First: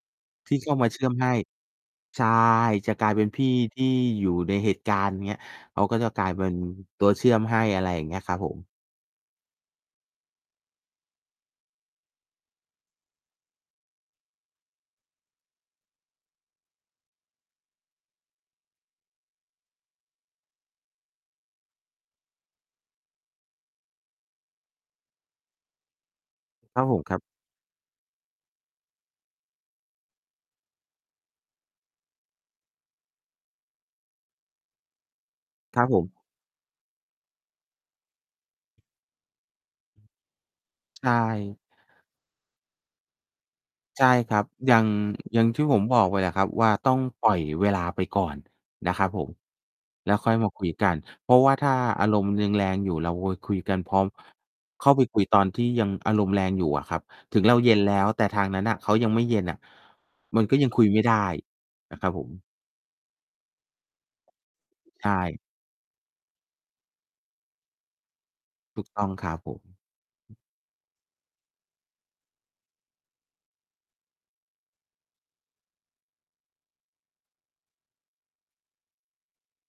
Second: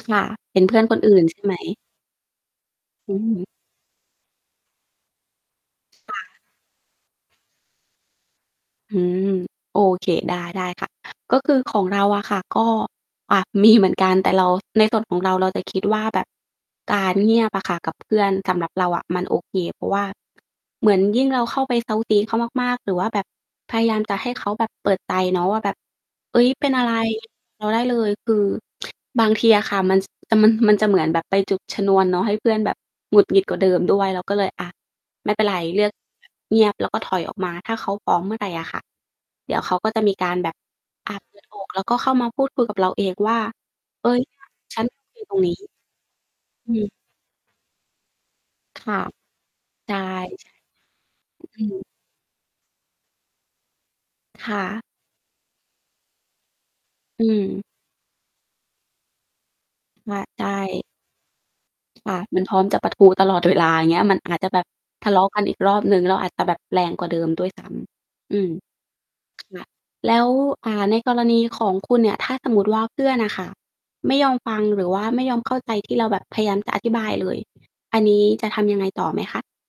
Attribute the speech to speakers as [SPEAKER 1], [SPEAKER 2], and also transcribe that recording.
[SPEAKER 1] ค่ะ
[SPEAKER 2] ที
[SPEAKER 1] เ
[SPEAKER 2] ่
[SPEAKER 1] ห็น
[SPEAKER 2] เข
[SPEAKER 1] เ
[SPEAKER 2] ้
[SPEAKER 1] พ
[SPEAKER 2] า
[SPEAKER 1] ื่อ
[SPEAKER 2] ม
[SPEAKER 1] น
[SPEAKER 2] า
[SPEAKER 1] ค
[SPEAKER 2] เช
[SPEAKER 1] น
[SPEAKER 2] ื่
[SPEAKER 1] อ
[SPEAKER 2] อม
[SPEAKER 1] ื่น
[SPEAKER 2] ให้
[SPEAKER 1] ใช่ ไหม?
[SPEAKER 2] ใช่ จะกล
[SPEAKER 1] อ
[SPEAKER 2] ายเป็นพ
[SPEAKER 1] ืม
[SPEAKER 2] ี่ที่อยู่ในเหตุการณ์เนี้ย เขาก็จะ
[SPEAKER 1] ค่
[SPEAKER 2] กลาย
[SPEAKER 1] ะ
[SPEAKER 2] เป็นตัวเชื่อมให้ อะไรอย่างเงี้ยครับผม
[SPEAKER 1] อืม โอเค ได้ ๆ ค่ะ ก็คือของเราอะค่ะ ก็ อะ มี เหมือนกัน แต่เรา ในส่วนของเรา เราจะคิดว่าแบบ การเงียบอะค่ะกับเพื่อน สำหรับเราอะมันโอเค เพราะว่า เหมือนยิ่งเราเข้าไปเซ้าซี้เขามาก ๆ หรือว่าแบบพยายามจะให้เขาแบบเปิดใจเนาะว่าแบบ เฮ้ย เป็น
[SPEAKER 2] ค
[SPEAKER 1] อ
[SPEAKER 2] รั
[SPEAKER 1] ะ
[SPEAKER 2] บ
[SPEAKER 1] ไร
[SPEAKER 2] ผม ครับ
[SPEAKER 1] เรา ได้เลย คือ บางทีอะค่ะ มัน ส แต่มัน มันจะเหมือนแบบไปจุดชนวนเนาะ ให้เพื่อนแบบหงุดหงิดกว่าเดิมด้วย เราก็เลย อะ ไม่เป็นไร เ
[SPEAKER 2] ค
[SPEAKER 1] ล
[SPEAKER 2] ร
[SPEAKER 1] ื
[SPEAKER 2] ับ
[SPEAKER 1] อก
[SPEAKER 2] ผม
[SPEAKER 1] เงียบแล้วก็ถอยออกมา ถ้าเขาพร้อมเมื่อไรอะค่ะ เดี๋ยวเขาก็จะมีการแบบ
[SPEAKER 2] ใช
[SPEAKER 1] อ
[SPEAKER 2] ่
[SPEAKER 1] า เปิดอก แล้วก็เข้ามาพูดคุยกับเราเองว่า
[SPEAKER 2] ใ
[SPEAKER 1] "เ
[SPEAKER 2] ช
[SPEAKER 1] ฮ
[SPEAKER 2] ่
[SPEAKER 1] ้ย"
[SPEAKER 2] ครั
[SPEAKER 1] ว่
[SPEAKER 2] บ
[SPEAKER 1] า
[SPEAKER 2] อย่
[SPEAKER 1] "ฉ
[SPEAKER 2] า
[SPEAKER 1] ัน
[SPEAKER 2] ง
[SPEAKER 1] อยู่ตร
[SPEAKER 2] อย
[SPEAKER 1] ง
[SPEAKER 2] ่าง
[SPEAKER 1] นี้!"
[SPEAKER 2] ที่ผมบอกไปอะครับว
[SPEAKER 1] อ
[SPEAKER 2] ่
[SPEAKER 1] ื
[SPEAKER 2] า
[SPEAKER 1] ม
[SPEAKER 2] ต้องปล่อยเวลาไปก่อน
[SPEAKER 1] ค
[SPEAKER 2] น
[SPEAKER 1] ่
[SPEAKER 2] ะ
[SPEAKER 1] ะ
[SPEAKER 2] ครับผม
[SPEAKER 1] ใช่
[SPEAKER 2] แล้วค่อยมา
[SPEAKER 1] ๆ
[SPEAKER 2] คุยกัน เพราะว่า
[SPEAKER 1] อื
[SPEAKER 2] ถ้า
[SPEAKER 1] ม
[SPEAKER 2] อารมณ์ยังแรงอยู่ เราโวยคุยกันพร้อม
[SPEAKER 1] ค่ะ
[SPEAKER 2] เข้าไปคุยตอนที่ยังอารมณ์แรงอยู่อะครับ
[SPEAKER 1] อ
[SPEAKER 2] ถึงเรา
[SPEAKER 1] ืม
[SPEAKER 2] เย็นแล้ว แต่ทางนั้นน่ะเขายังไม่เย็นน่ะ
[SPEAKER 1] มะ
[SPEAKER 2] ม
[SPEAKER 1] ไ
[SPEAKER 2] ั
[SPEAKER 1] ด
[SPEAKER 2] นก็ยังค
[SPEAKER 1] ้
[SPEAKER 2] ุยไม่ได้ นะคร
[SPEAKER 1] ค
[SPEAKER 2] ับ
[SPEAKER 1] ่ะ
[SPEAKER 2] ผ
[SPEAKER 1] มั
[SPEAKER 2] ม
[SPEAKER 1] นพร้อมจะปะทุตลอด เวลา อย่างเงี้ย มันอาจจะแบบ
[SPEAKER 2] ใช
[SPEAKER 1] ทะเลาะ
[SPEAKER 2] ่
[SPEAKER 1] กันอีกรอบหนึ่ง แล้วอาจจะแบบแรงกว่าเดิมด้วย ซ้ำ อืม
[SPEAKER 2] ถูกต้องครับผ
[SPEAKER 1] ค
[SPEAKER 2] ม
[SPEAKER 1] ่ะ แล้ว อ่า ในกรณีของคุณเนี่ย ถ้าสมมุติว่าเพื่อนน่ะค่ะไม่ยอมฟัง หรือว่าไม่ยอมเข้าใจที่เราแบบพยายามจะอธิบายเลย อันนี้จะทำยังไงต่อไหมคะ?